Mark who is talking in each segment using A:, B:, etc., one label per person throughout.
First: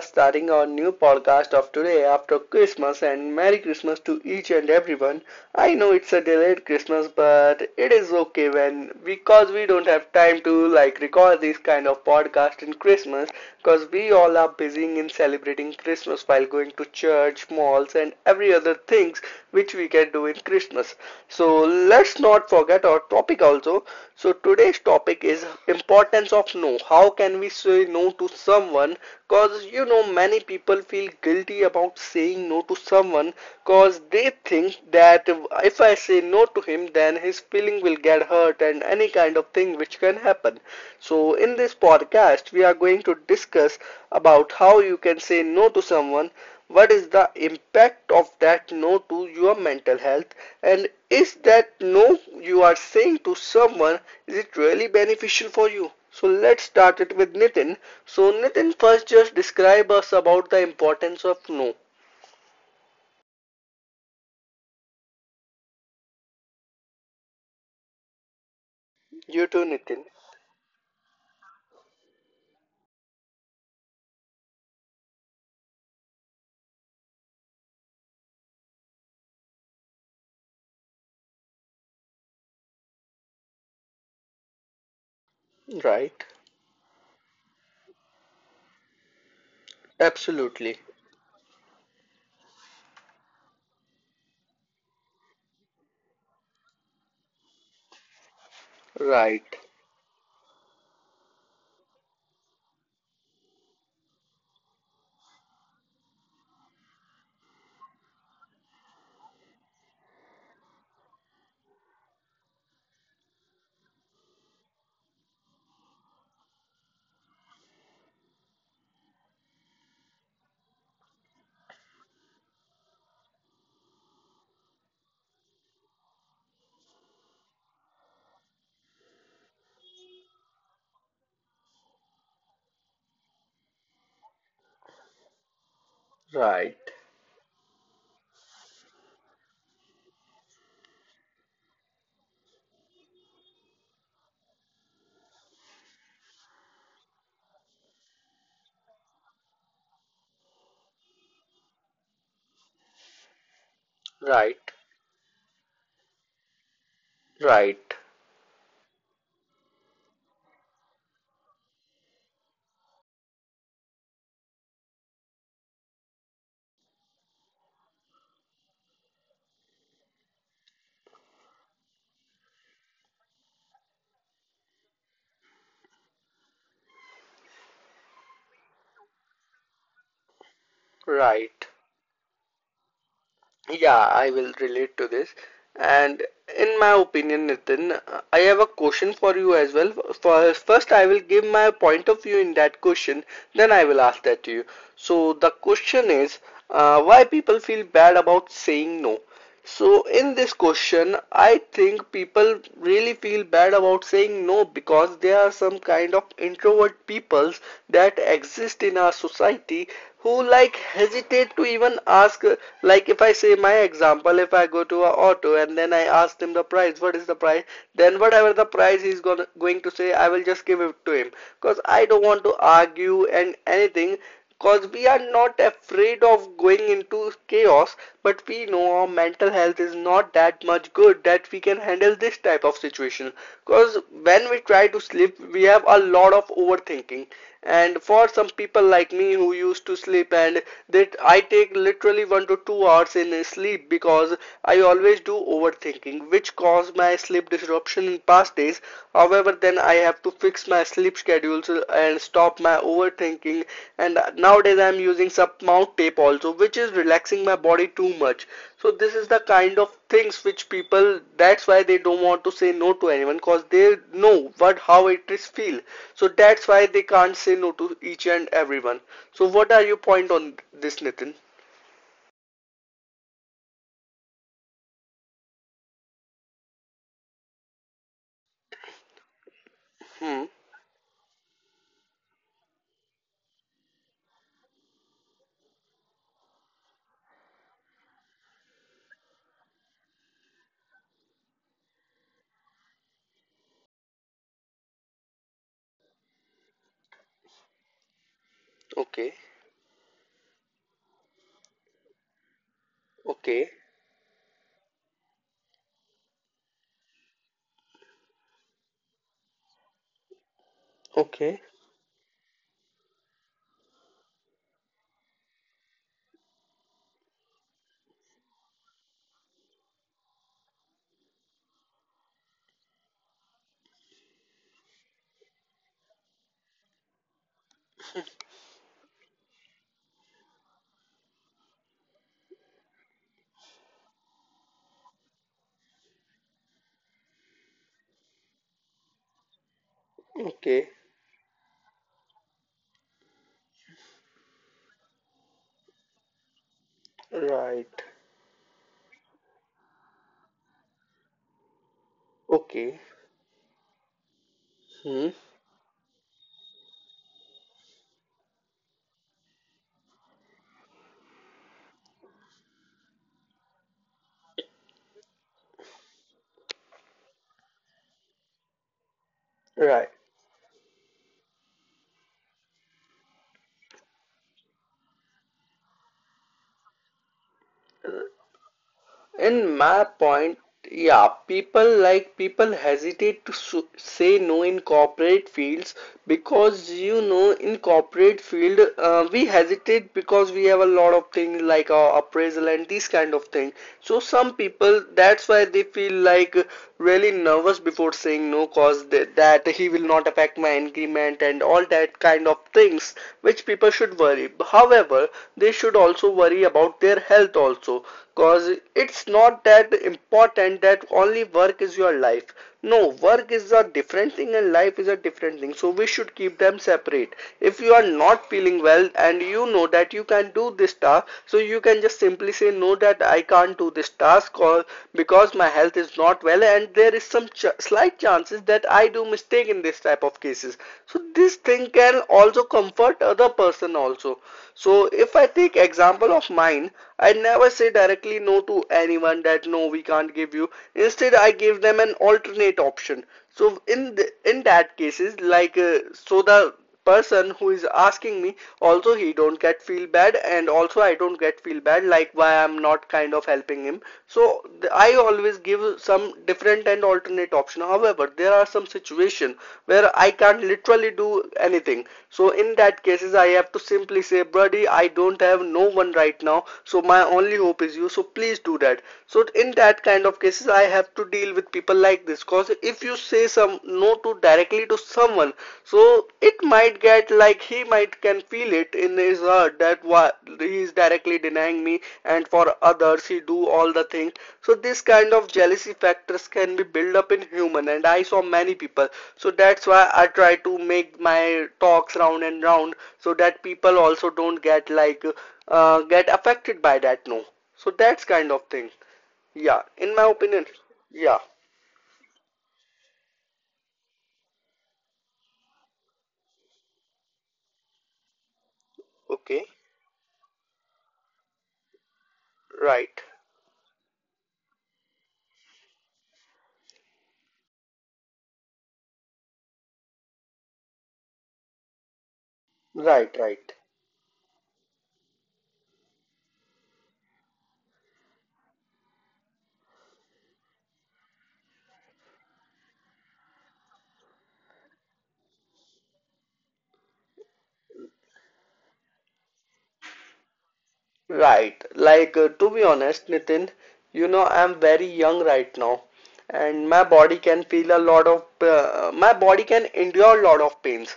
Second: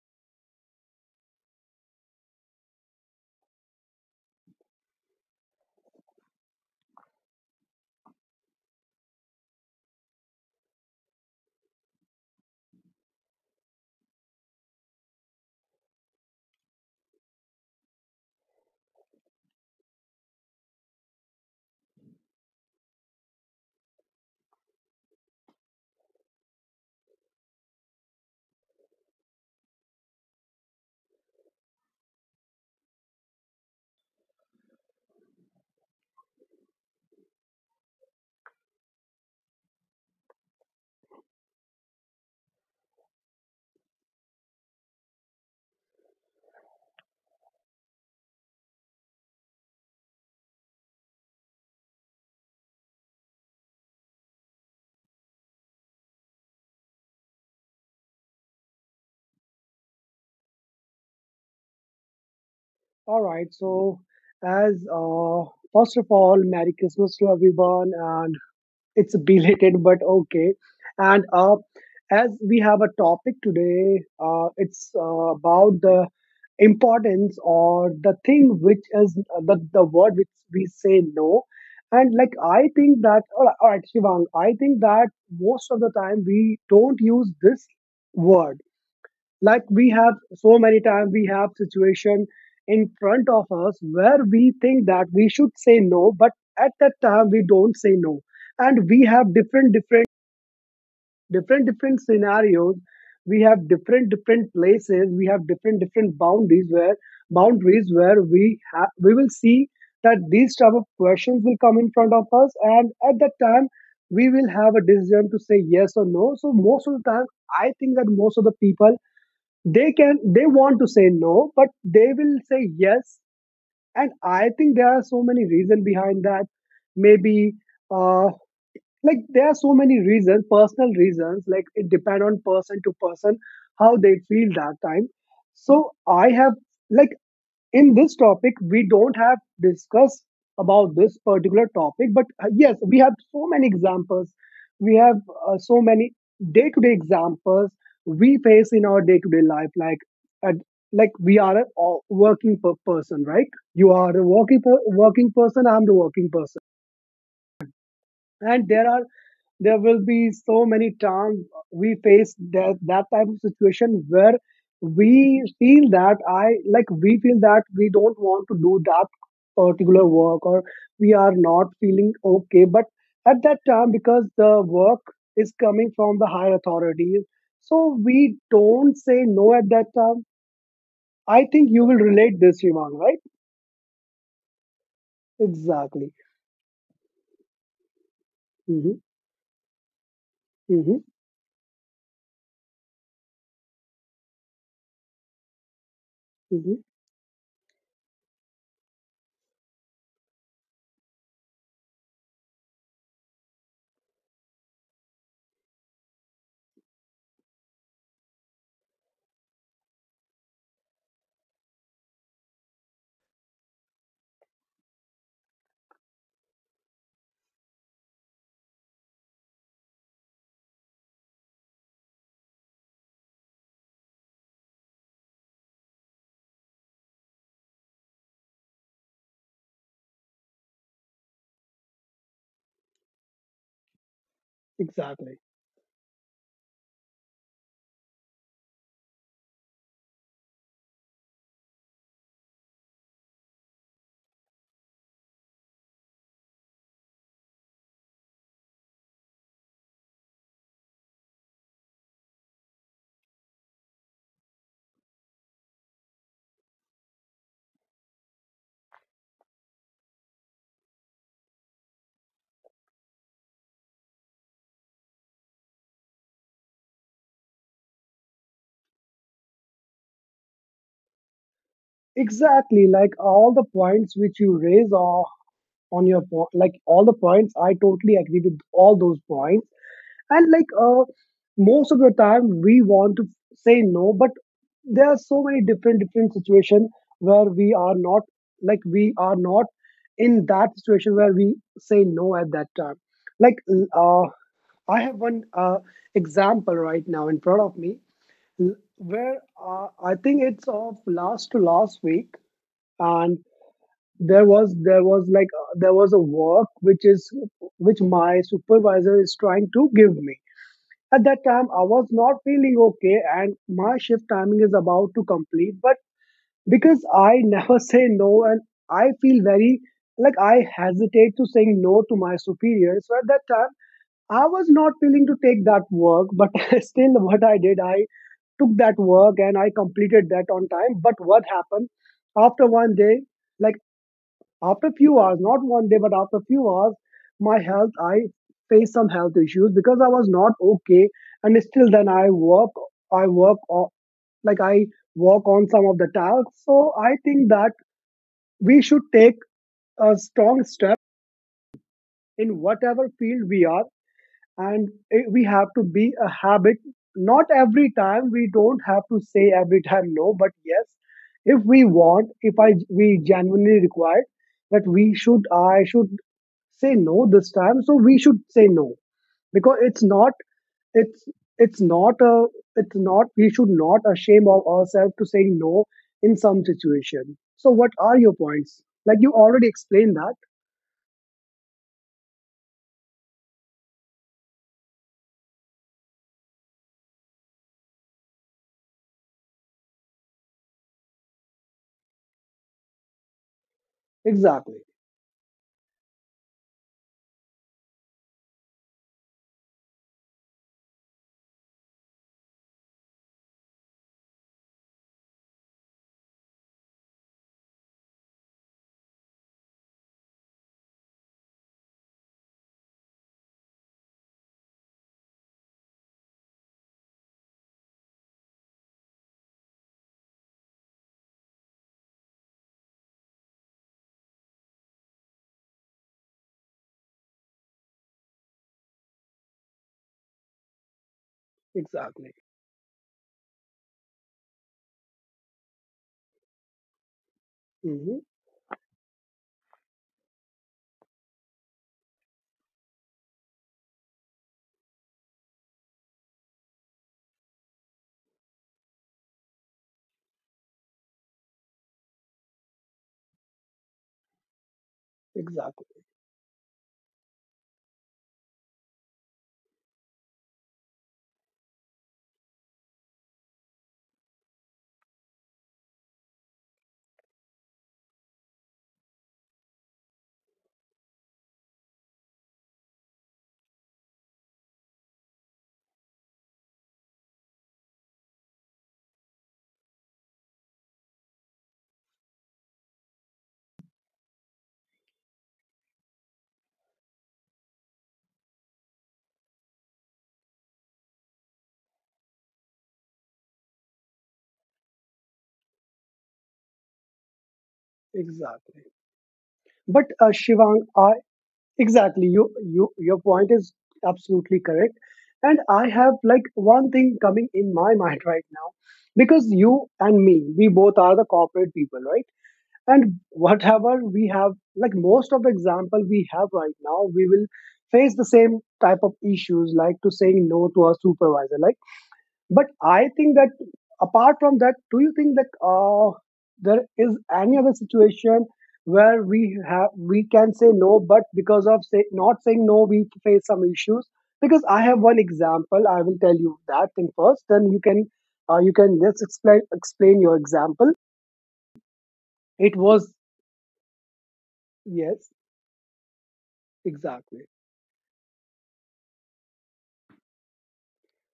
A: starting our new podcast of today after Christmas, and Merry Christmas to each and everyone. I know it's a delayed Christmas, but it is okay when, because we don't have time to like record this kind of podcast in Christmas because we all are busy in celebrating Christmas while going to church, malls, and every other things which we can do in Christmas. So let's not forget our topic also. So today's topic is importance of no. How can we say no to someone, cause you know many people feel guilty about saying no to someone, cause they think that if I say no to him then his feeling will get hurt and any kind of thing which can happen. So in this podcast we are going to discuss about how you can say no to someone, what is the impact of that no to your mental health, and is that no you are saying to someone, is it really beneficial for you? So let's start it with Nitin. So Nitin, first just describe us about the importance of no.
B: All right. So, as first of all, Merry Christmas to everyone, and it's
A: You too,
B: belated, but
A: Nitin.
B: okay. And as we have a topic today, it's about the importance or the thing which is the word which we say no. And like I think that, or actually, Shivang, I think that most of the time
A: Right.
B: we don't use this word, like we have so many
A: Absolutely.
B: times, we have situation in front of us where we think that we should say no, but at that time we don't say no, and we have
A: Right.
B: different different different different scenarios, we have different different places, we have different different boundaries where we have, we will see that these type of questions will come in front of us, and at that time we will have a decision to say yes or no. So most of the time I think that most of the people, they can, they want to say no, but they will say yes. And I think there are so many reasons behind that. Maybe uh like there are so many reasons, personal reasons, like it depend on person to person, how they feel that time. So I have,
A: Right.
B: like, in this topic we don't have discussed about this particular topic, but yes, we have so many examples, we have so many day-to-day examples we face in our day-to-day life. Like at, like we are a person, right? You are a
A: Right.
B: working person, I'm the working person,
A: Right.
B: and there are, there will be so many times we face that type of situation where we feel that I like we feel that we don't want to do that particular work, or we are not feeling okay. But at that time, because the work is coming from the higher authorities, so we don't say no at that time. I
A: Right.
B: think you will relate this, Shivang, right?
A: Yeah, I will relate to this.
B: Exactly.
A: And in my opinion, Nitin, I have a
B: Hmm.
A: question for you as well. First,
B: Hmm.
A: I will give my point of view in that question, then I will ask that to you. So, the question is,
B: Hmm.
A: why people feel bad about saying no? So in this question, I think people really feel bad about saying no because there are some kind of introvert peoples that exist in our society who like hesitate to even ask, like if I say my example, if I go to a auto and then I ask them the price, what is the price? Then whatever the price he's gonna going to say, I will just give it to him because I don't want to argue and anything, because we are not afraid of going into chaos, but we know our mental health is not that much good that we can handle this type of situation. Because when we try to
B: Exactly.
A: sleep, we have a lot of overthinking. And for some people like me who used to sleep, and that I take literally 1 to 2 hours in sleep because I always do overthinking, which cause my sleep disruption in past days. However, then I have to fix my sleep schedules and stop my overthinking. And nowadays I'm using some mount tape also, which is relaxing my body too much. So this is the kind of things which people, that's why they don't want to say no to anyone because they know what how it is feel. So that's why they can't say no to each and everyone. So what are your point on this, Nitin?
B: Exactly, like all the points which you raise are on your point, like all the points I totally agree with all those points. And
A: Hmm.
B: most of the time we want to say no, but there are so many different different situations where we are not, like we are not in that situation where we say no at that time. Like I have one example right now in front of me, l- where
A: Okay.
B: I think it's of last to last week, and
A: Okay.
B: there was, there was a work which is which my supervisor is trying to give me. At that time
A: Okay.
B: I was not feeling okay and my shift timing is about to complete, but because I never say no, and I feel very, like I hesitate to saying no to my superior. So at that time I was not willing to take that work, but still what I did, I took that work and I completed that on time. But what happened, after one day, like after a few hours, not one day, but after a few hours, my health, I faced some health issues because I was not
A: Okay.
B: okay. And still then I work on, like I work on some of the tasks. So I think that
A: Right.
B: we should take a strong step in whatever
A: Okay.
B: field we are, and
A: Hmm.
B: we have to be a habit. Not every time, we don't have to say every time no, but yes, if we want if I we genuinely required that we should I should say no this time, so we should say no, because
A: Right.
B: it's it's not a, it's not, we should not ashamed of ourselves to say no in some situation. So what are your points, like you already
A: And my
B: explained that.
A: point, yeah, people like people hesitate to say no in corporate fields because you know in corporate field, we hesitate because we have a lot of things like appraisal and these kind of things. So some
B: Exactly.
A: people, that's why they feel like really nervous before saying no, cause that he will not affect my increment and all that kind of things which people should worry, however they should also worry about their health also, cause it's not that important that only work is your life. No, work is a different thing and life is a different thing, so we should keep them separate. If you are not feeling well and you know that you can do this task, so you can just simply say no that I can't do this task, or because my health is not well and there is some slight chances that I do mistake in this type of cases. So this thing can
B: Exactly.
A: also comfort other person also. So if I take example of mine, I never say
B: Hmm.
A: directly no to anyone that no we can't give you. Instead I give them an alternate option. So in the, in that cases like, so the person who is asking me, also he don't get feel bad and also I don't get feel bad, like why I'm not kind of helping him. So I always
B: Exactly.
A: give some different and alternate option, however there are some situation where I can't literally do anything, so in that cases I have to simply say buddy, I don't have no one right now, so my only hope is you, so please do that. So in that kind of cases I have to deal with people like this, cause if you say some no to directly to someone, so it might get like he might can feel it in his heart that what he is directly denying me, and for others he do all the things. So this kind of jealousy factors can be built up in human, and I saw many people, so that's why I try to make my talks round and round so that people also don't get like, get affected by that no. So that's kind of
B: Exactly.
A: thing, yeah,
B: But
A: in my
B: Shivang,
A: opinion. Yeah.
B: exactly, your point is absolutely correct. And I have like one thing coming in my mind right now, because
A: Okay.
B: you and me, we both are the corporate people, right? And
A: Right,
B: whatever we have, like most of the example we have right now, we will face the same type of issues, like to saying no to our supervisor. Like, but I think that
A: right, right,
B: apart from that, do you think that there is any other situation where we can say no, but because of say not saying no, we face some issues? Because I have one example, I will tell you that thing first. Then you can just explain your example.
A: right. Like,
B: It
A: to be
B: was,
A: honest, Nitin, you know, I'm very
B: yes,
A: young right now. And my
B: exactly,
A: body can feel a lot of, my body can endure a lot of pains.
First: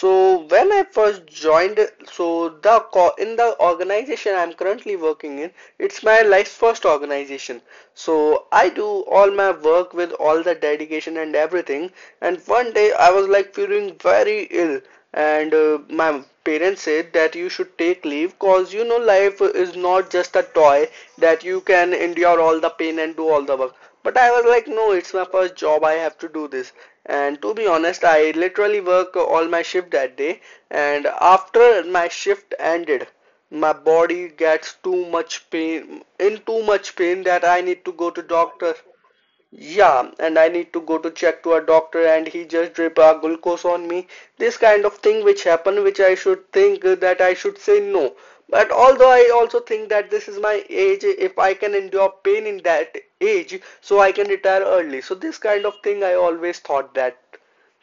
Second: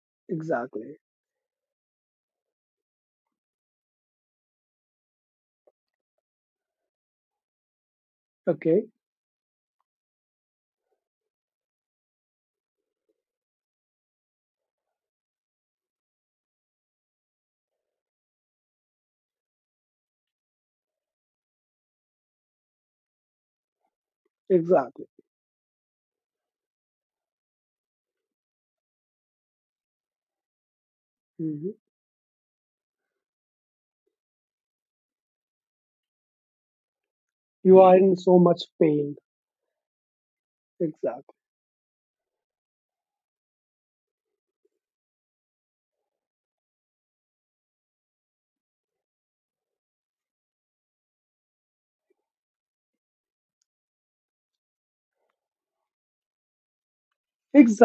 A: So when I
B: exactly,
A: first joined, so in the organization I'm currently working in, it's my life's first organization, so I
B: okay,
A: do all my work with all the dedication and everything. And one day I was like feeling very ill, and my parents said that you should take leave, cause you know life is not just a toy that you can endure all the pain and do all the work. But I was like, no,
B: exactly.
A: it's my first job. I have to do this. And to be honest, I literally work all my shift that day. And
B: Mhm.
A: after my shift ended, my body gets too much pain, in too much pain that I
B: You
A: need to
B: are
A: go
B: in
A: to
B: so much
A: doctor.
B: pain,
A: Yeah, and I need to go to
B: exactly.
A: check to a doctor and he just drip a glucose on me. This kind of thing which happen, which I should think that I should say no. But although I also think that this is my age, if I can endure pain in that age, so I can retire early. So this kind of thing I always thought that.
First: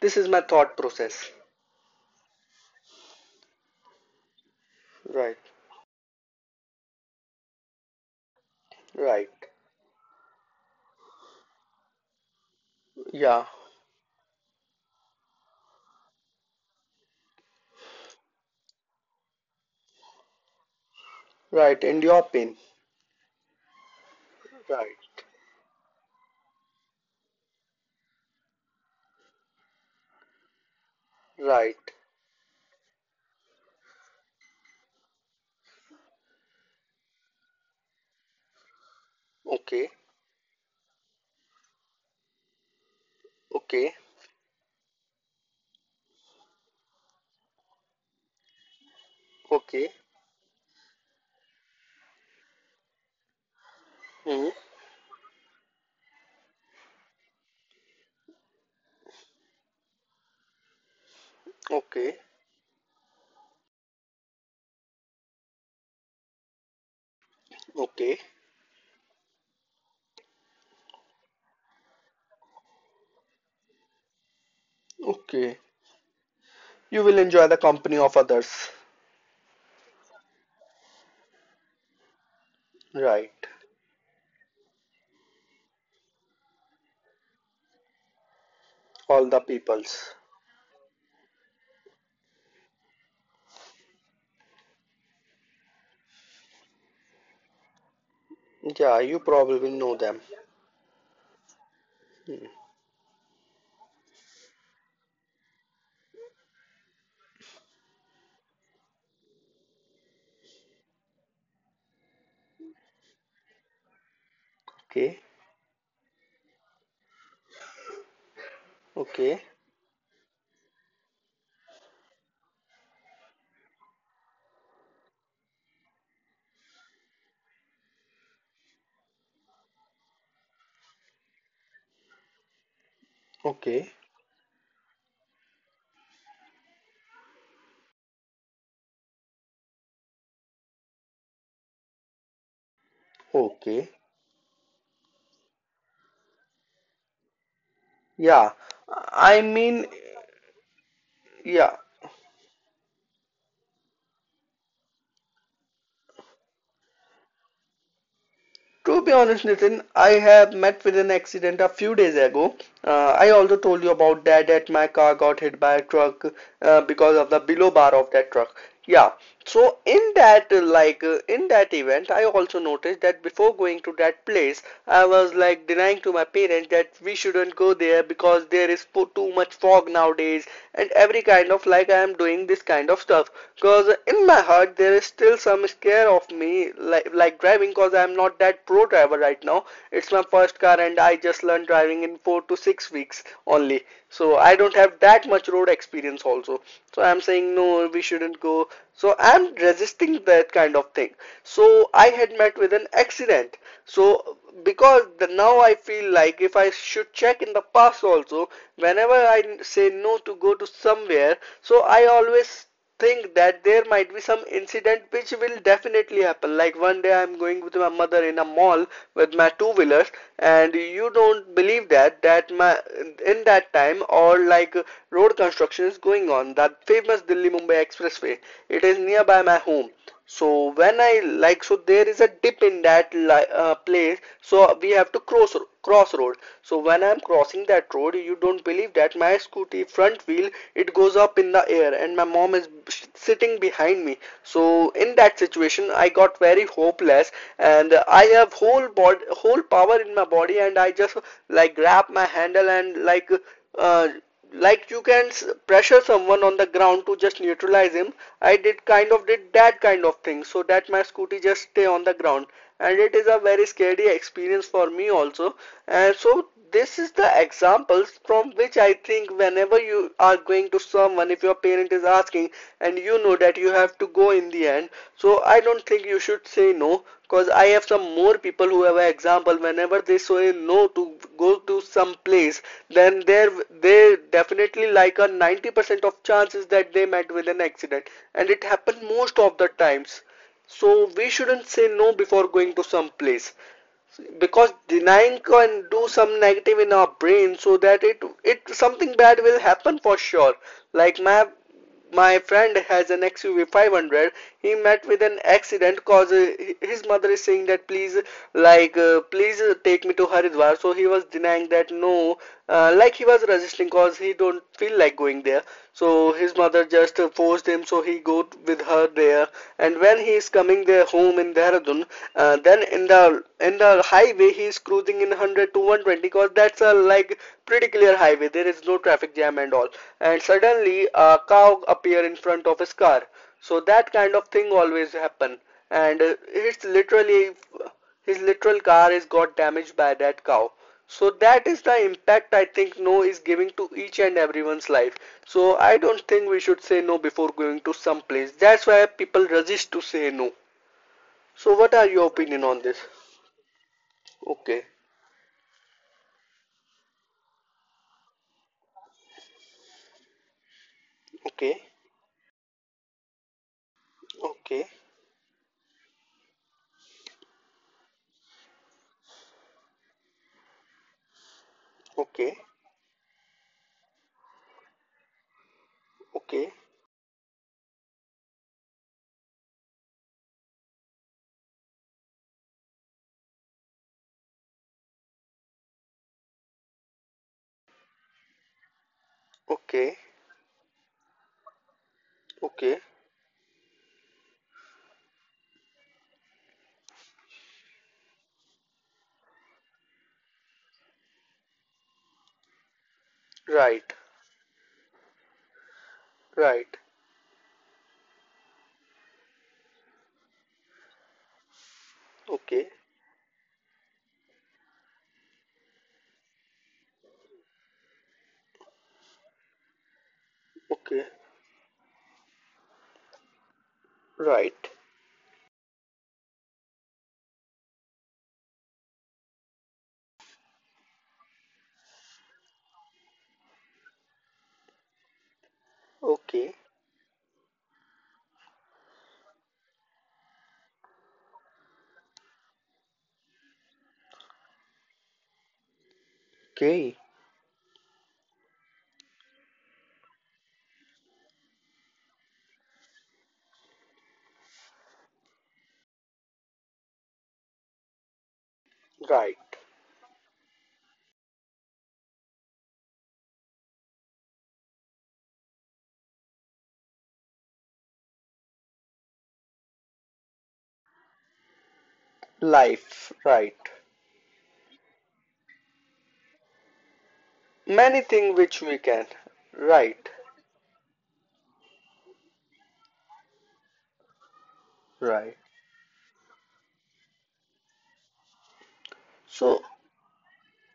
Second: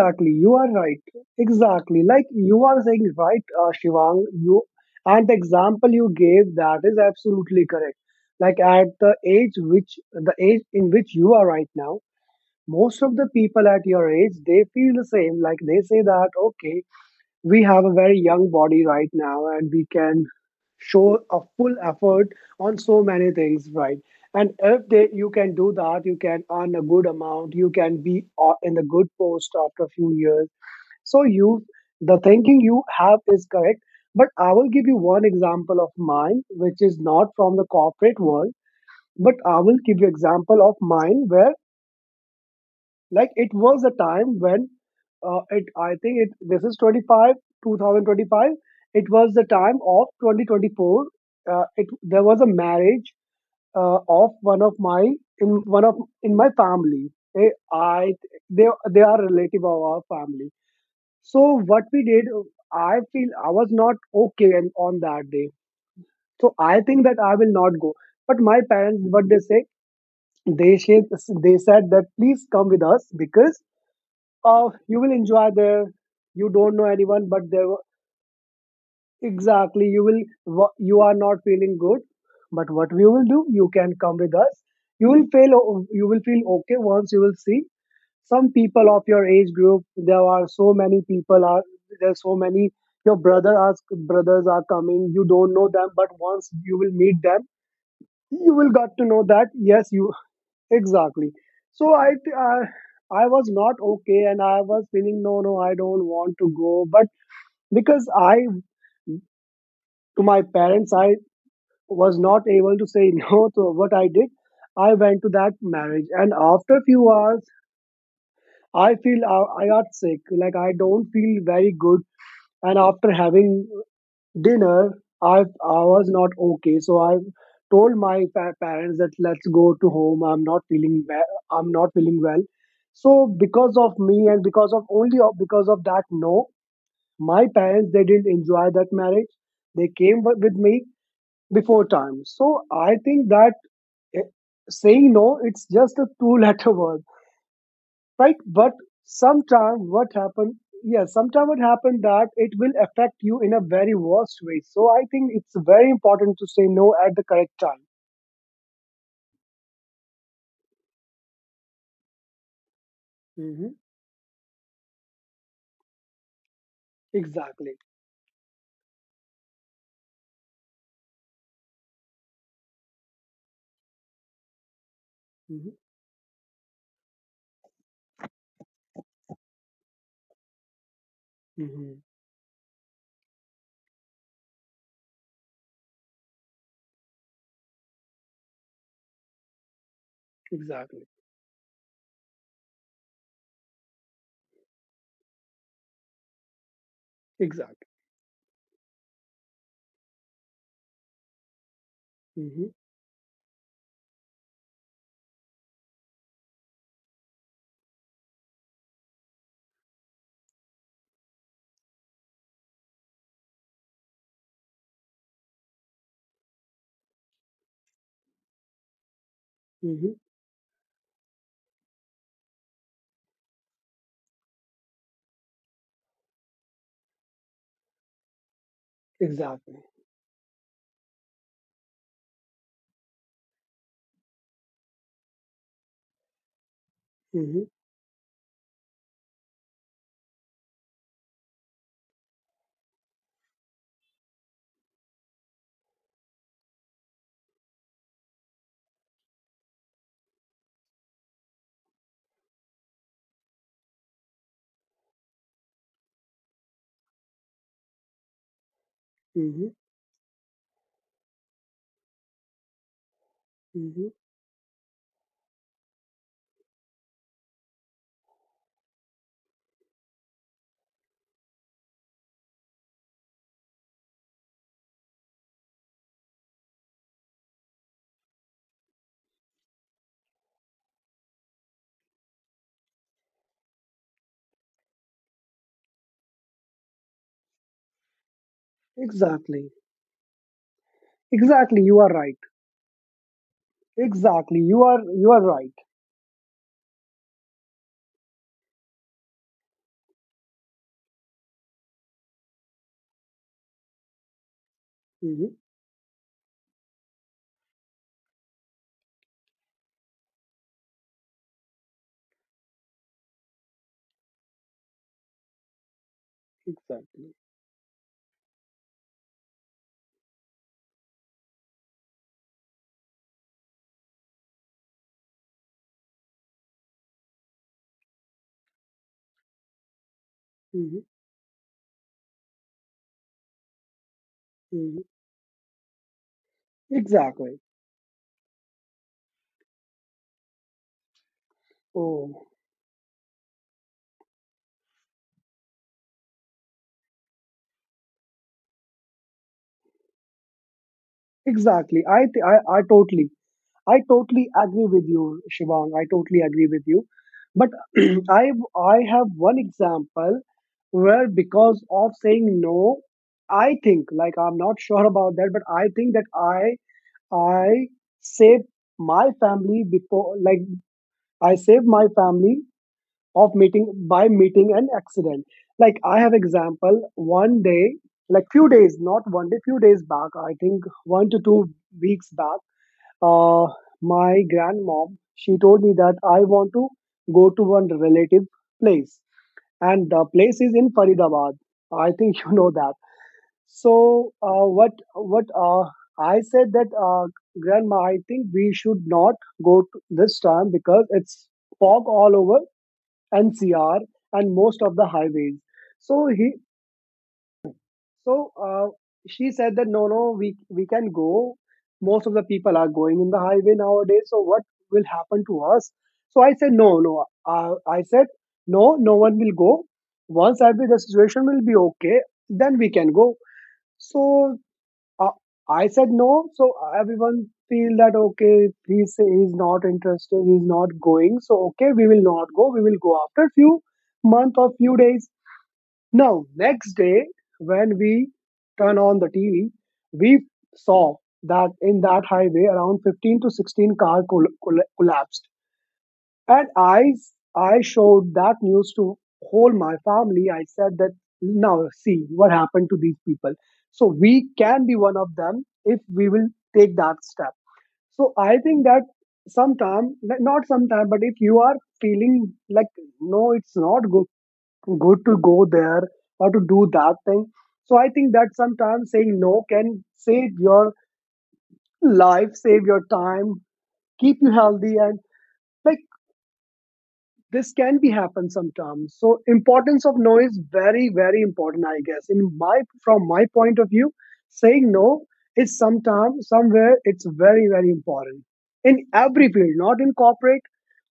A: This is my
B: you are
A: thought
B: right.
A: process.
B: Exactly, like you are saying, right, Shivang. You and the
A: Right,
B: example you gave, that is absolutely correct. Like at the
A: right.
B: age which the age in which you are right now, most of the
A: Yeah,
B: people at your age they feel the same. Like they say that okay, we have a very young body right now and we can show a full
A: right. Endure
B: effort
A: pain.
B: on so many things, right? And
A: Right,
B: if they, you can do that, you can earn a good amount, you can be in the good post after a few years. So you
A: right.
B: the thinking you have is correct, but I will give you one example of mine which is not from the corporate world. But I will
A: Okay,
B: give you example of mine where, like it was a
A: okay,
B: time when it I think it this is 25 2025, it was the time
A: okay.
B: of 2024. It there was a marriage of
A: Hmm.
B: one of my, in one of, in my family they they are relative of our family. So what we
A: Okay,
B: did, I feel I was not okay and on that day, so I think that I will not go.
A: okay.
B: But my parents, what they say, they said they said that please come with us because oh, you will enjoy
A: Okay.
B: there. You don't know
A: You will
B: anyone, but
A: enjoy the company of others.
B: exactly you will. You are not feeling good, but what we will
A: Right.
B: do, you can come with us. You will feel okay once you will see some people of your
A: All the
B: age group.
A: peoples.
B: There are so many people are there. Are So many your brother are brothers are coming. You don't know them, but once you will meet them, you will got
A: Yeah,
B: to know
A: you
B: that
A: probably
B: yes,
A: know
B: you,
A: them.
B: exactly. So I was not okay and I was feeling no, no, I don't want to go. But because I to my parents I was not able to say no, so what I did, I went
A: Okay.
B: to that marriage. And after few hours I feel
A: Okay.
B: I got sick, like I don't feel very good. And after having dinner, i I was not okay, so I told my parents that let's go to home, I'm not feeling well, I'm not feeling well. So because
A: Okay.
B: of me, and because of because of that no, my parents they didn't enjoy that marriage, they came with me before time. So I think that
A: Okay.
B: eh, saying no, it's just a two letter word, right?
A: Yeah.
B: But
A: I
B: sometime
A: mean,
B: what happened, yeah, sometime what
A: yeah.
B: happened, that it will affect you in a very worst way. So I think it's very important to say no at the correct time.
A: To be honest, Nitin, I have met with an accident a few days ago. I also
B: Hmm.
A: told you about that, that my car got hit by a truck, because of the
B: Exactly.
A: below bar of that truck. Yeah. So in that, in that event, I also noticed that before going to that place, I was
B: Hmm.
A: like denying to my parents that we shouldn't go there because there is fo too much fog nowadays, and every kind of like
B: Hmm.
A: I am doing this kind of stuff. Because in my heart, there is still some care of me like driving because I'm not that pro driver right now. It's my first car and
B: Exactly.
A: I just learned driving in 4 to 6 weeks only. So I don't have that much road experience also. So I'm saying
B: Exactly.
A: no, we shouldn't go. So I'm resisting that kind of thing. So I had met
B: Hmm.
A: with an accident. So because the, now I feel like if I should check in the past also, whenever I say no to go to somewhere, so I always think that there might be some incident which will definitely happen. Like one day I'm going with my mother in a mall with my two
B: Hmm.
A: wheelers, and you don't believe that that my in that time or like, road construction is going on that famous Delhi Mumbai expressway. It is nearby my
B: Exactly.
A: home, so when I like so there is a dip in that place, so we have to crossroad. So when I'm
B: Hmm.
A: crossing that road, you don't believe that my scooty front wheel, it goes up in the air and my mom is sitting behind me. So in that situation, I got very hopeless and I have whole power in my body, and I just like grab my handle and uh, like you can pressure someone on the ground to just neutralize him. I did kind of did
B: Hmm.
A: that kind of thing so that my scooty just stay on the ground, and it is a very
B: Hmm.
A: scary experience for me also. And so this is the examples from which I think whenever you are going to someone, if your parent is asking and you know that you have to go in the end. So I don't think you should say no, because I have some more people who have an example whenever they say no to go to some place, then there they definitely like a 90% of chances that they met with an accident, and it happened most
B: Exactly.
A: of the times. So we shouldn't
B: Exactly, you
A: say
B: are
A: no
B: right.
A: before going to some place,
B: Exactly,
A: because
B: you are
A: denying
B: right.
A: can do some negative in our brain, so that it something bad will happen for sure. Like my friend has an XUV 500. He met with an
B: Hmm.
A: accident, cause his mother is saying that, please, please take me to Haridwar. So he was denying that no, like he was resisting cause he don't feel like going there. So his mother
B: Exactly.
A: just forced him, so he go with her there. And when he is coming there home in Dehradun, then in the highway, he is cruising in 100 to 120, because that's a like pretty clear highway. There is no traffic jam and all. And
B: Hmm.
A: suddenly a cow appear in front of his car. So that kind of thing
B: Hmm.
A: always happen. And it's
B: Exactly.
A: literally, his literal car is got damaged by that cow. So that is the
B: Oh.
A: impact I think no is giving to each and everyone's life. So I don't think we should say no before going to some place. That's why people resist to say no. So
B: Exactly.
A: what are your opinion
B: I
A: on this?
B: totally, I totally agree
A: Okay,
B: with you, Shivang. I totally agree with you. But I I have one example where, because
A: okay,
B: of saying no, I think, like I'm not
A: okay,
B: sure about that, but I think that I save my family before, like I save my family
A: okay,
B: of meeting by meeting an accident. Like I have
A: okay,
B: example one day, like few days, not one day, few days back. I think 1 to 2 weeks back. Uh, my grandmom, she told me that I want to go to one relative place, and the
A: okay,
B: place is in Faridabad. I think you know that.
A: okay,
B: So what I said that grandma, I think we should not go to this time because it's fog all over NCR
A: right,
B: and most of the highways. So he
A: right,
B: so she said that no, no, we can go. Most of the people are
A: okay,
B: going in the highway nowadays. So what will happen to us? So I said no, no. I said no, no one will go. Once I be the
A: okay,
B: situation will be okay, then we can go. So
A: right,
B: uh, I said no. So everyone feel that okay, he's not interested, he's not going. So okay, we will not go. We will go after few month or few days. Now,
A: okay,
B: next day, when we turn on the TV, we saw that in that highway, around 15 to 16 car collapsed. And I,
A: okay,
B: I showed that news to whole my family. I said that now see what happened to these people. So we can be one of them if we will take that step. So I think that
A: right,
B: sometime, not sometime, but if you are feeling like no, it's not good to go there or to do that thing. So I think that sometimes saying no can save your life, save your
A: life,
B: time,
A: right.
B: keep you healthy, and like this can be
A: Many
B: happen
A: things which
B: sometimes.
A: we
B: So
A: can,
B: importance of no
A: right,
B: is very very important, I guess. In my from my point of view, saying no
A: right.
B: is sometimes somewhere it's very very important in every field, not
A: So,
B: in corporate,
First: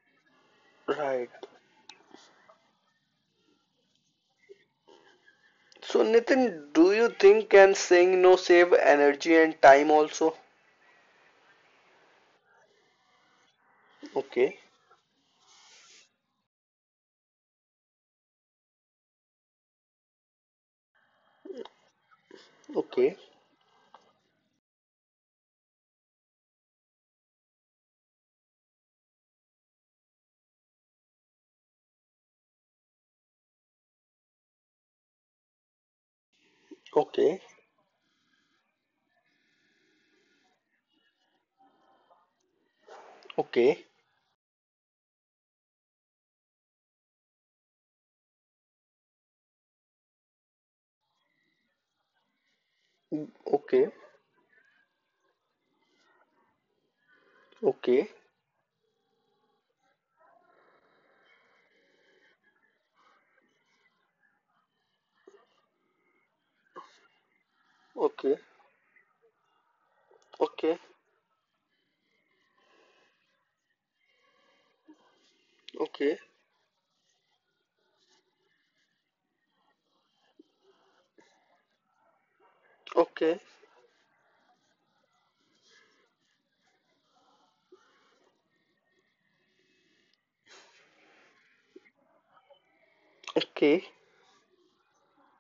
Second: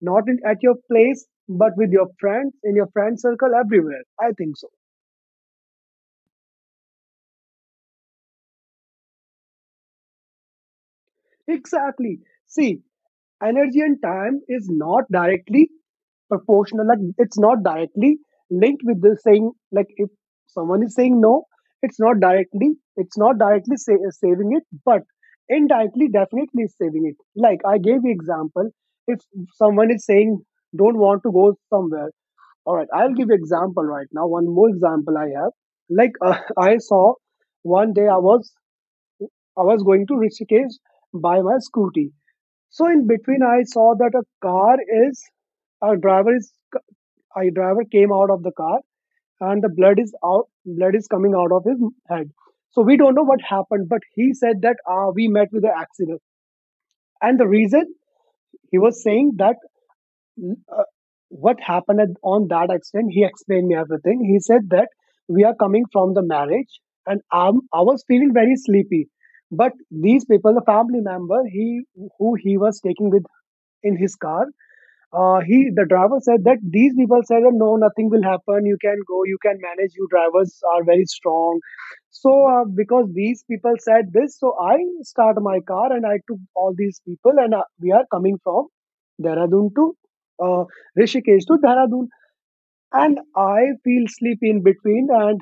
B: not in at your place,
A: right.
B: but with your friends in your friend circle everywhere. I think so.
A: So, Nitin, do you think can saying no save energy and time also?
B: Exactly. See, energy and time
A: Okay,
B: is not directly proportional. Like it's not directly linked with the saying. Like if someone is saying no, it's not directly.
A: okay,
B: It's not directly saving it, but indirectly, definitely is saving it. Like I gave you example. If someone is saying don't want to go somewhere, all right. I'll give you example right now. One more example I have. Like I saw
A: okay,
B: one day I was going to Rishikesh by my scooty. So in between, I
A: okay,
B: saw that a car is is a driver came out of the car and the blood is coming out of his head. So we don't know what happened,
A: okay,
B: but he said that we met with an accident, and the reason
A: okay,
B: he was saying that uh, what happened on that accident he explained me everything. He said that we are coming from the marriage, and I was feeling
A: okay,
B: very sleepy, but these people, the
A: okay,
B: family member, he was taking with in his car. He The driver
A: okay,
B: said that these people said that no, nothing will happen, you can go, you can manage, you drivers are very strong. So because
A: okay,
B: these people said this, so I start my car and I took all these people, and we are coming from Dehradun to uh, Rishikesh to Dehradun, and I
A: okay.
B: feel sleepy in between, and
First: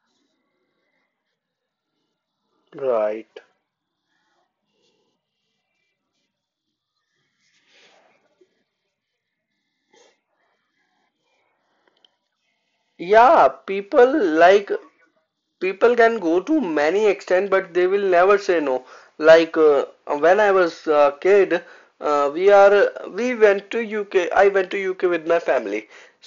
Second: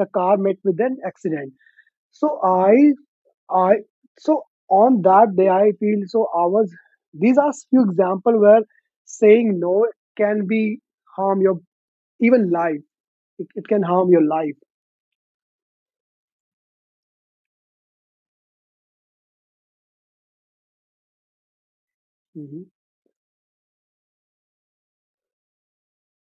B: the car met with an accident. So
A: Right.
B: I so on that day I feel so I was these are few example where saying no can be harm your even life. It,
A: Yeah,
B: it can harm
A: people,
B: your life.
A: like, people can go to many extent, but they will never say no. like uh, when I was a kid,
B: Hmm.
A: we went to UK. I went to UK with my family.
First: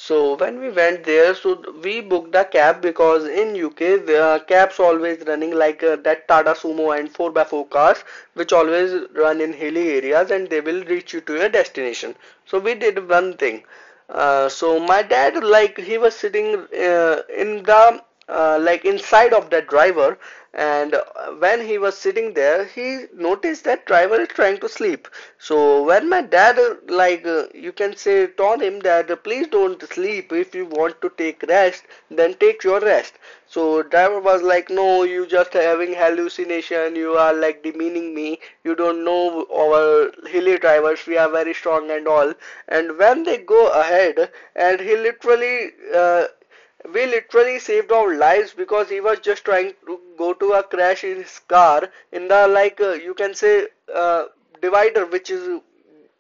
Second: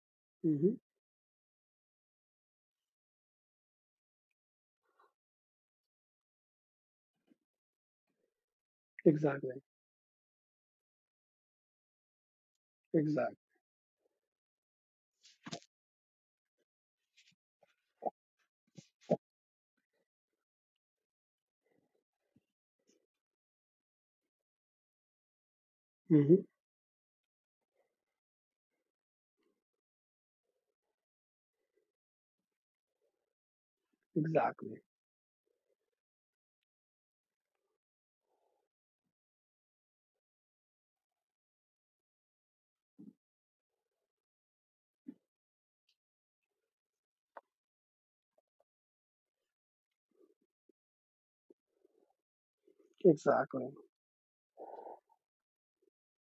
A: So when we
B: Hmm.
A: went there, so we booked a cab, because in UK, the cabs always running that Tata Sumo and 4 by 4 cars, which always run in
B: Exactly.
A: hilly areas, and they will reach you to your destination. So we did one
B: Exactly.
A: thing, so my dad, like, he was sitting uh, in the, like, inside of that driver. And when he was sitting there, he noticed that driver is trying to sleep. So when my
B: Hmm.
A: dad, you can say told him that, please don't sleep, if you want to take rest, then take your rest. So driver was like,
B: Exactly.
A: no, you just having hallucination, you are like demeaning me, you don't know our hilly drivers, we are very strong and all. And when they go ahead, and he literally, we literally saved our lives, because he was just trying to go to a crash in his car in the, you can
B: Exactly.
A: say uh, divider,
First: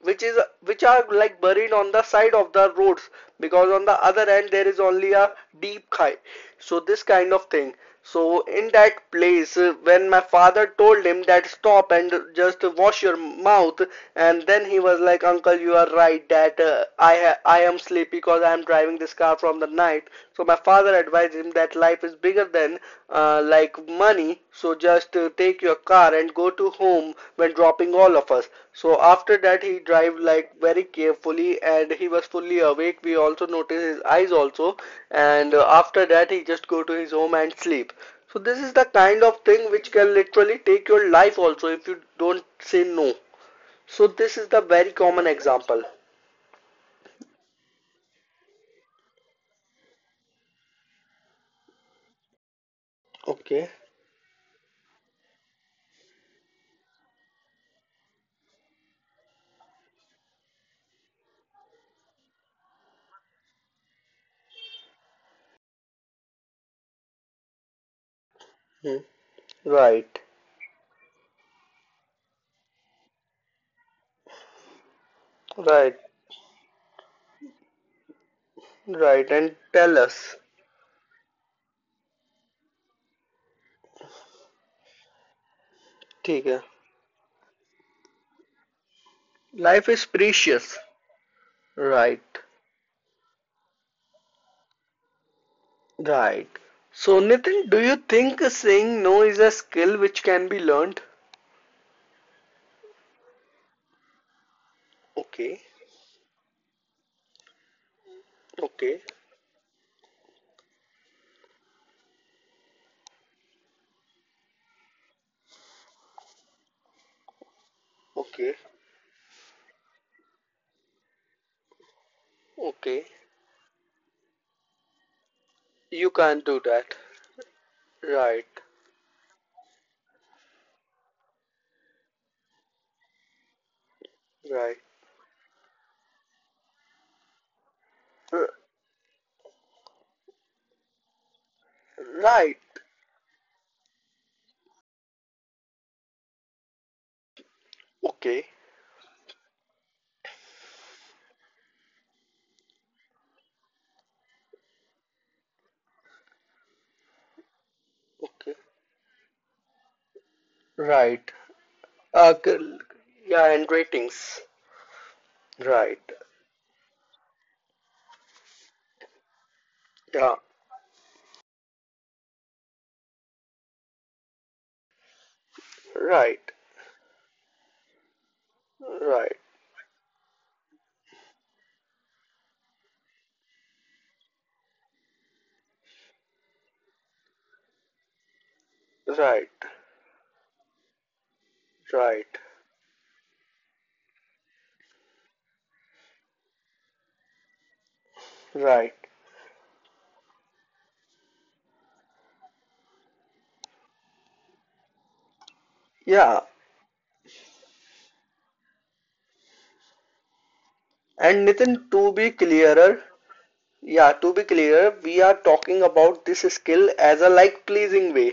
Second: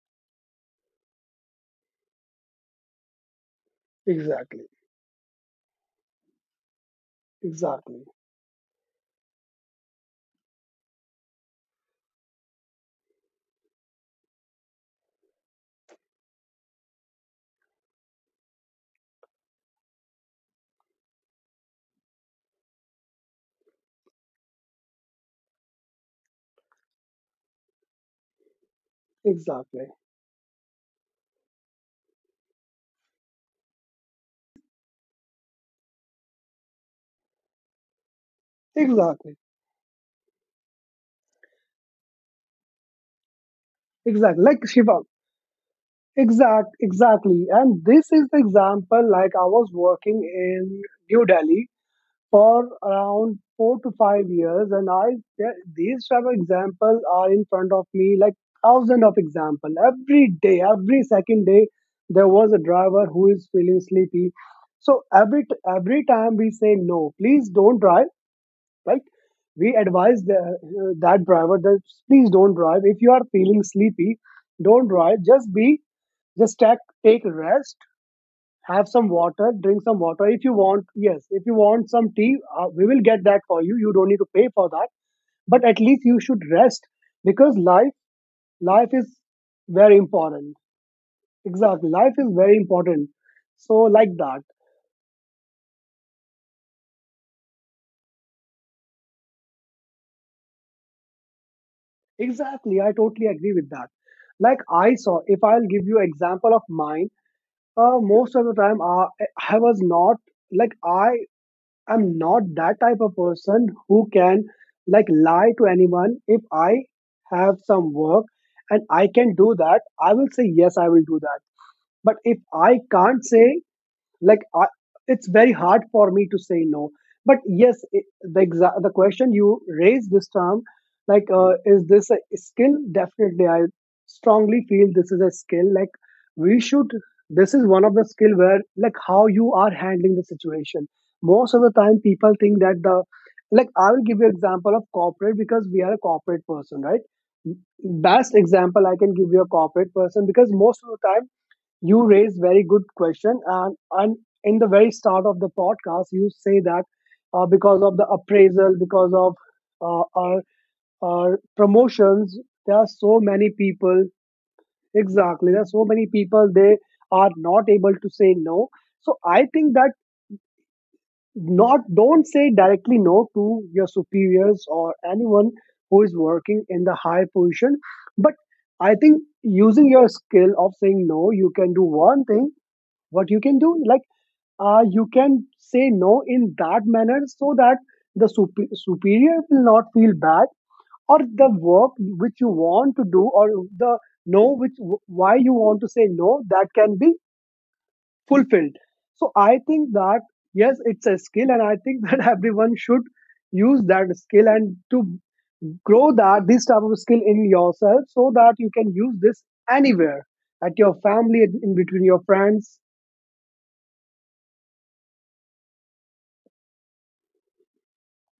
A: which are like buried on the side of the roads, because on the other end
B: Exactly.
A: there is only a deep khai. So this kind of thing.
B: Exactly.
A: So in that place, when my father told him that stop and just wash your mouth, and then he was like, "Uncle, you are right. That I am sleepy because I am driving this car from the night." So my father advised him that life is bigger than like money. So just take your car and go to home when dropping all of us. So after that, he
B: Exactly.
A: drive like very carefully and he was fully awake. We also noticed his eyes also. And after that, he just go to his home and sleep. So this is the kind
B: Exactly.
A: of thing which can literally take your life also, if you don't say no. So this
B: Exactly.
A: is the
B: Like
A: very
B: Shiva.
A: common example.
B: Exactly. And this is the example. Like I was working in New Delhi for around
A: Okay.
B: 4 to 5 years, and these type of examples are in front of me, like thousand of example every day, every second day. There was a driver who is feeling sleepy, so every time we say no, please don't drive. Right?
A: Hmm.
B: We advise
A: Right.
B: that driver that please don't drive. If you are feeling sleepy, don't drive. Just be
A: Right.
B: just take take rest, have some
A: Right.
B: water,
A: And
B: drink some
A: tell
B: water. If
A: us.
B: you want, yes, if you want some tea, we will get that for you. You don't need to pay for that. But at least you should
A: ठीक है.
B: rest because life is very
A: Life is
B: important.
A: precious.
B: Exactly, life is
A: Right.
B: very important. So like that.
A: Right. So, Nitin, do you think saying no is a skill which can be learned?
B: Exactly, I totally agree with that. Like I saw, if I'll
A: Okay,
B: give you example of mine, most of the time I,
A: okay,
B: I was not like I'm not that type of person who can like lie to anyone. If I have some work
A: okay,
B: and I can do that, I will say yes, I will do that. But if I
A: okay.
B: can't say like it's very hard for
A: You
B: me to
A: can't
B: say
A: do
B: no.
A: that.
B: But yes, it, the
A: Right,
B: exa- the question you raised, this term, like is this a skill? Definitely I strongly
A: right,
B: feel this is a skill. Like we should, this is one of the skill
A: R-
B: where like how you are handling the situation. Most of the time people think
A: right.
B: that the like I will give you example of corporate because we are a corporate person, right? Best
A: Okay,
B: example I can give you, a corporate person, because most of the time you raise very good question, and in the very start of the podcast you say that because of the
A: okay,
B: appraisal, because of uh, our,
A: right.
B: our promotions,
A: Uh,
B: there
A: c-
B: are so many
A: yeah, and
B: people.
A: ratings.
B: Exactly, there are so many
A: Right,
B: people, they are not able to say no. So I think that
A: yeah,
B: not don't say directly no to your superiors or anyone who is
A: right,
B: working in the high position. But I think
A: right,
B: using your skill of saying no, you can do one thing. What you can do, like you can say no in that manner so that the superior
A: right,
B: will not feel bad, or the work which
A: right,
B: you want to do, or the no which why you want to say no, that can be fulfilled.
A: right.
B: So I think that yes, it's a skill, and I think that everyone should use that skill and to grow that
A: Yeah,
B: this type of skill in yourself so that you can use this anywhere, at your family,
A: and
B: in
A: Nitin,
B: between
A: to
B: your
A: be
B: friends.
A: clearer, yeah, to be clear, we are talking about this skill as a like pleasing way,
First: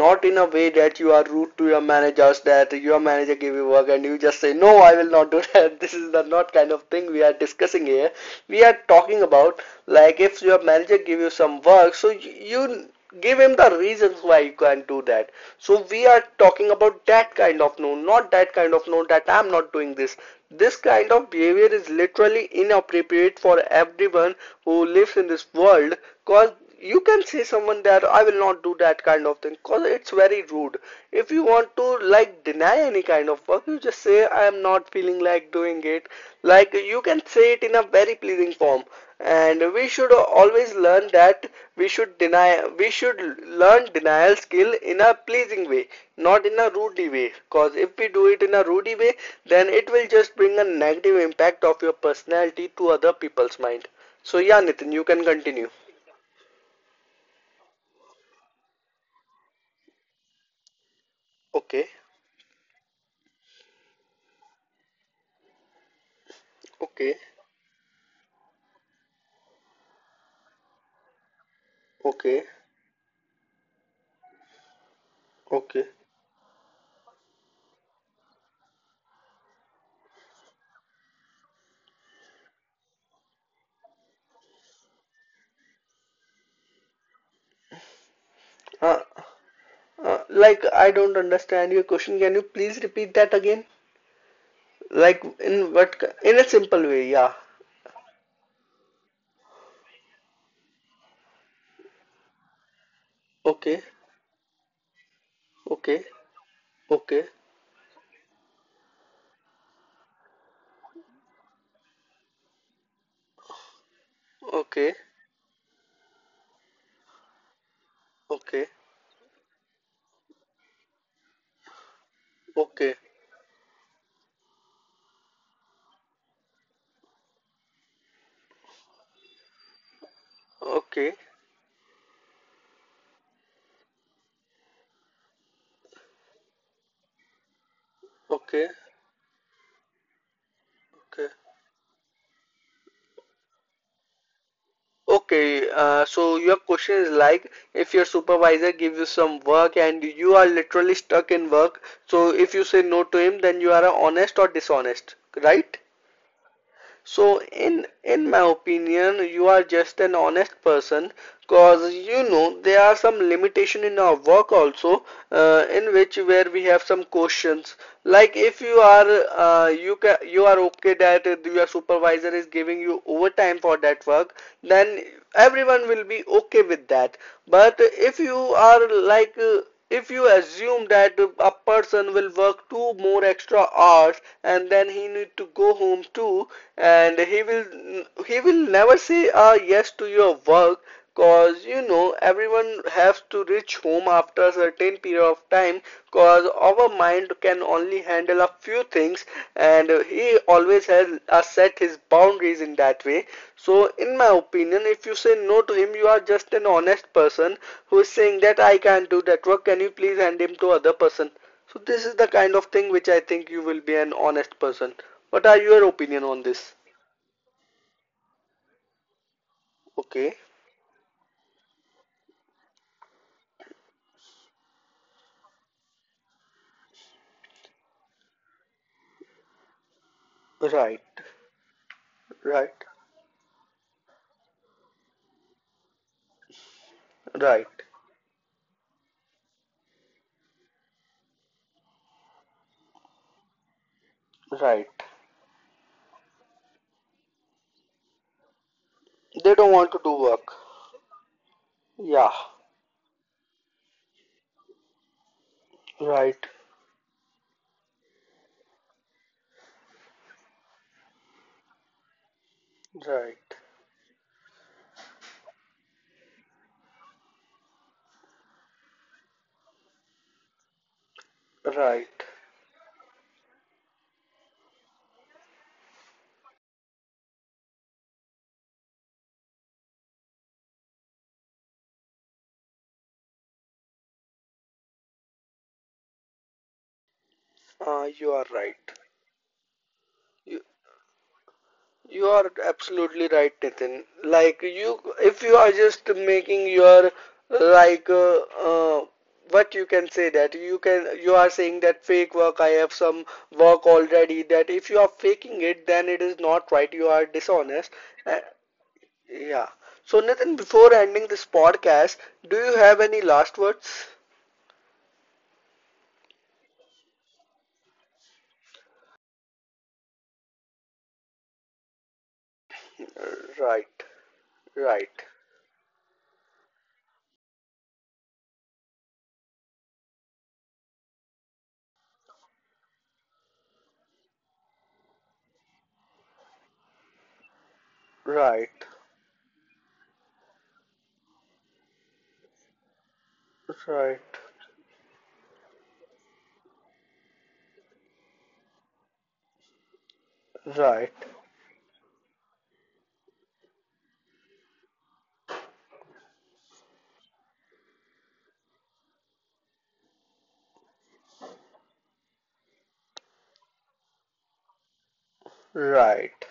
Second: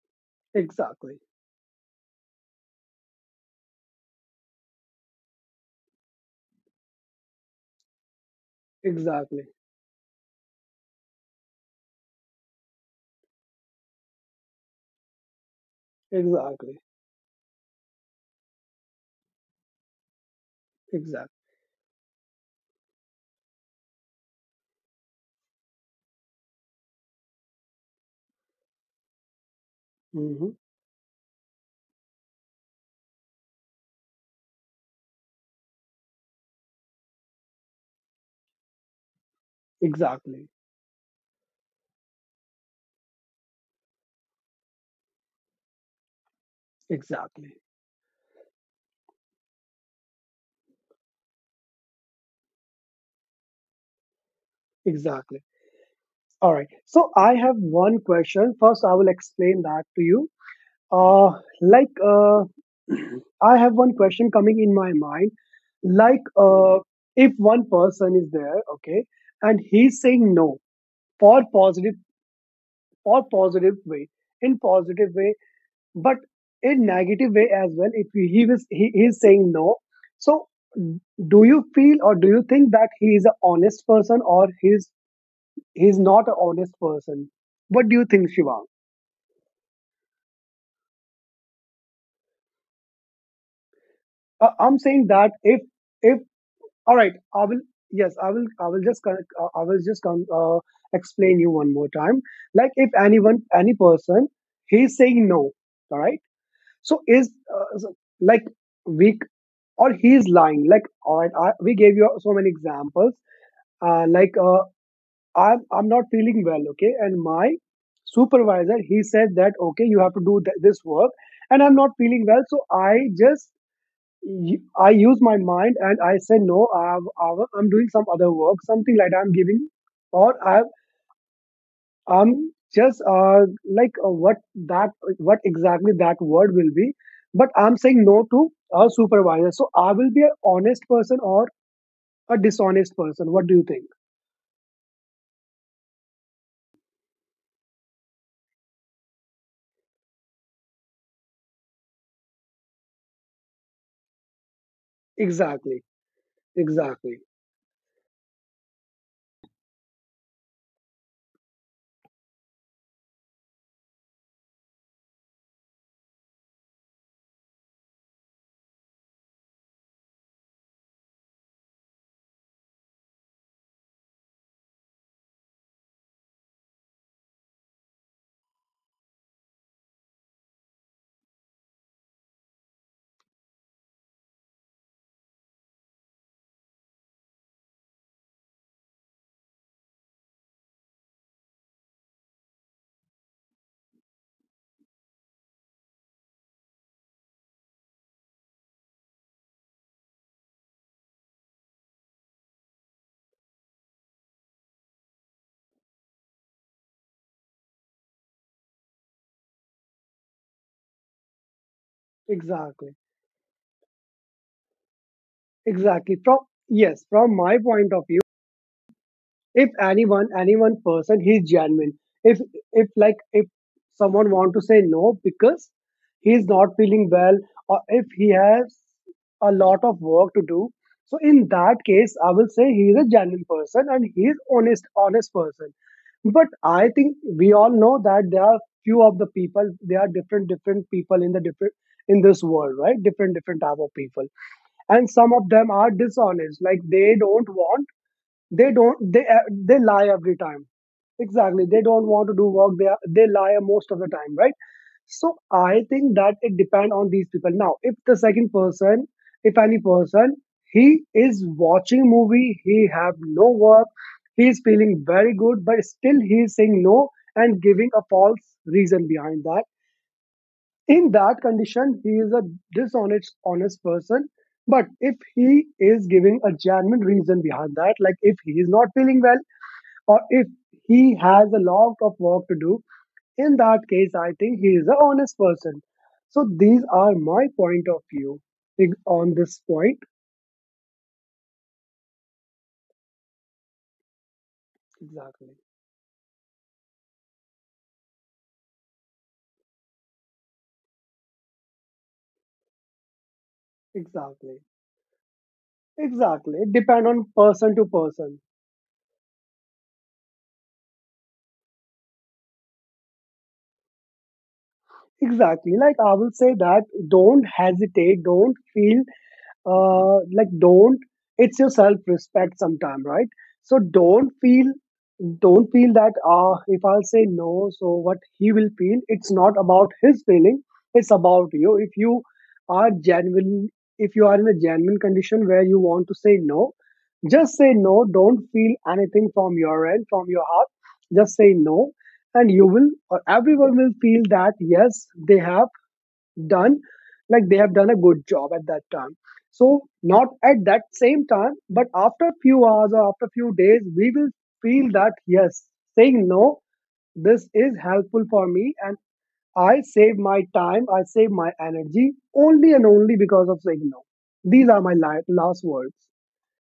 A: not in a way that you
B: Exactly.
A: are rude to your managers, that your manager gave you work and you just say no, I will not do that. This is the not kind of thing we are discussing here. We are talking
B: Exactly.
A: about, like, if your manager give you some work, so you give him the reasons why you can't do that. So we are talking
B: Exactly.
A: about that kind of no, not that kind of no, that I'm not doing this. This kind of
B: Exactly.
A: behavior is literally inappropriate for everyone who lives in this world, because you can say someone that I will not do that kind of thing, because it's very
B: Hmm.
A: rude. If you want to, like, deny any kind of work, you just say, I am not feeling like doing it. Like, you can say it in a very pleasing form, and we should
B: Exactly.
A: always learn that. We should deny, we should learn denial skill in a pleasing way, not in a rudely way,
B: Exactly.
A: because if we do it in a rudely way, then it will just bring a negative impact of your personality to other people's mind. So yeah, Nitin, you can
B: Exactly.
A: continue.
B: All right. So I have one question. First, I will explain that to you. Uh,
A: Okay.
B: like, I have one question coming in my mind. Like,
A: Okay,
B: if one person is there, okay, and he's saying no for positive,
A: okay,
B: for positive way, in positive way,
A: okay.
B: but in negative way as well, if he is saying no, so do you feel or do you think that he is an honest person, or he's not an honest person? What do you think, Shivang?
A: Uh, like, I don't understand your question. Can you please repeat that again?
B: I'm saying
A: Like,
B: that if
A: in a simple
B: all
A: way?
B: right,
A: Yeah.
B: I will. Yes, I will. I will just con- I will just con- Explain you one more time. Like if anyone, any
A: Okay,
B: person, he's saying no, all
A: okay,
B: right, so
A: okay,
B: is so, like we, or he's lying. Like, alright, we gave you so many examples. Like
A: okay,
B: I'm not feeling well, okay, and my
A: okay,
B: supervisor, he said that okay, you have to do this work, and I'm not feeling well, so I
A: okay,
B: just, I use my mind and I say no. I'm doing some other work, something like that. I'm giving, or I
A: okay,
B: I'm just like that what exactly that word will be. But I'm saying no to
A: okay,
B: a supervisor, so I will be an honest person
A: okay.
B: or a dishonest person. What do you think?
A: Okay, so your question is like, if your supervisor gives you some work and you are literally stuck in work, so if you say no to him, then you are honest or dishonest,
B: Exactly,
A: right?
B: exactly,
A: So, in my opinion, you are just an honest person, because you know there are some limitation in our work also, in which where we have some questions. Like, if you are, you are okay that your supervisor is giving you overtime for that work, then everyone will be okay with that. But if you are if you assume that a person will work two more extra hours, and then he need to go home too, and he will, he will never say yes to your work, cause you know everyone has to reach home after a certain period of time, because our mind can only handle a few things, and he always has set his boundaries in that way. So in my opinion, if you say no to him, you are just an honest person who is saying that, I can't do that work, can you please hand him to other person. So this is the kind of
B: exactly,
A: thing which I think you will be an honest person. What are your
B: exactly.
A: opinion
B: From
A: on this?
B: yes, from my point of view, if anyone,
A: Okay,
B: any one person, he's genuine. If if like if someone want to say no because he's not feeling well, or if he has a lot of work to do,
A: right,
B: so in that case, I will say
A: right,
B: he is a genuine person, and he is honest person. But I think we all
A: right,
B: know that there are few of the people, there are different different people in the different in this world, right? Different different type of people,
A: right.
B: and some of them are dishonest. Like they don't want, they don't
A: They
B: they
A: don't want
B: lie
A: to do
B: every
A: work.
B: time. Exactly, they don't want to
A: Yeah,
B: do work, they lie most of the time, right? So I think that
A: right,
B: it depend on these people. Now if any person, he is watching movie, he have no
A: right.
B: work, he is feeling very good, but still he is saying no and giving a false reason behind that, in that condition he
A: Right.
B: is a dishonest honest person. But if he is giving a genuine reason behind that, like if he is not feeling well, or if he has a lot of work to do, in that case I think he is an honest person. So these are my point of view
A: You are right.
B: on this point.
A: You, you are absolutely right, Nitin. Like, you, if
B: Exactly,
A: you are just making your, like uh, uh, what you can say, that you can, you are saying that fake work, I have some work already.
B: exactly,
A: That if you are faking it, then it is
B: exactly. It
A: not right.
B: depend
A: You
B: on
A: are
B: person to
A: dishonest.
B: person.
A: Uh, yeah. So Nitin, before ending this podcast, do you have any last words?
B: Exactly, like I will say that don't hesitate, don't feel, like don't it's your self respect sometime, right? So
A: Right.
B: don't feel,
A: Right.
B: don't feel that if I'll say no, so what he will feel, it's not about his feeling, it's about you. If you are genuine, if you are in a genuine condition where you want to say no, just say no. Don't feel
A: Right.
B: anything from your end, from your heart. Just say no, and you will or everyone will feel
A: Right.
B: that yes, they have done like they have done a good job at that time. So not at that same
A: Right.
B: time, but after few hours or after few days we will feel that yes, saying no, this is helpful for me, and I save my time, I save my energy, only and only because of saying no. These are my last words.
A: Right.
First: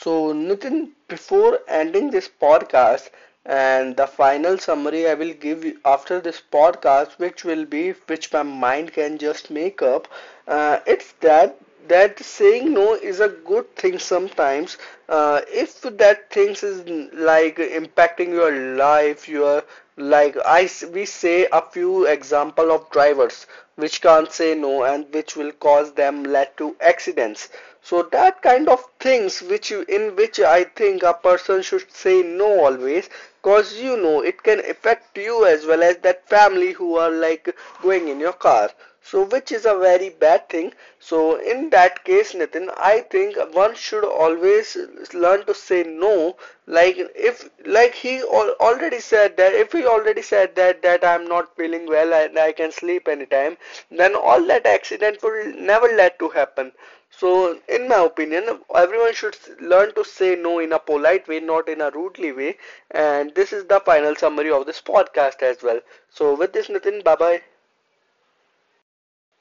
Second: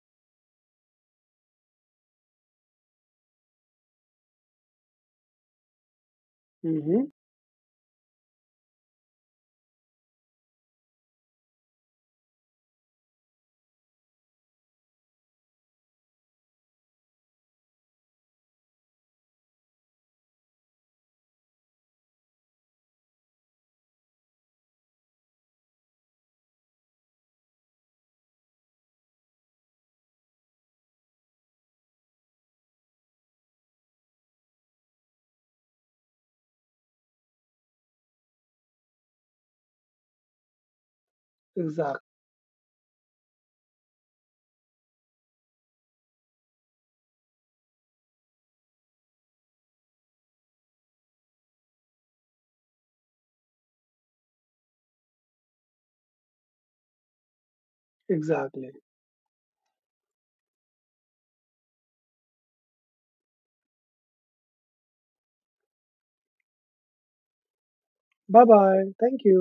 A: So, Nitin, before ending this podcast, and the final summary I will give you after this
B: Hmm.
A: podcast, which will be, which my mind can just make up, it's that saying no is a good thing sometimes. If that things is like impacting your life, your, I we say a few example of drivers which can't say no, and which will cause them lead to accidents. So that kind of things which you, in which I think a person should say no always, cause you know it can affect you as well as that family who are like going in your car, so which is a very bad thing. So in
B: Exactly.
A: that case, Nitin, I think one should always learn to say no. Like, if like he al- already said that if he already said that I'm not feeling well and I can sleep anytime, then all that accident will never let to happen. So, in my opinion,
B: Exactly.
A: everyone should learn to say no in a polite way, not in a rudely way. And this is the final summary of this podcast as well. So, with this, Nitin, bye bye.
B: Bye bye, thank you.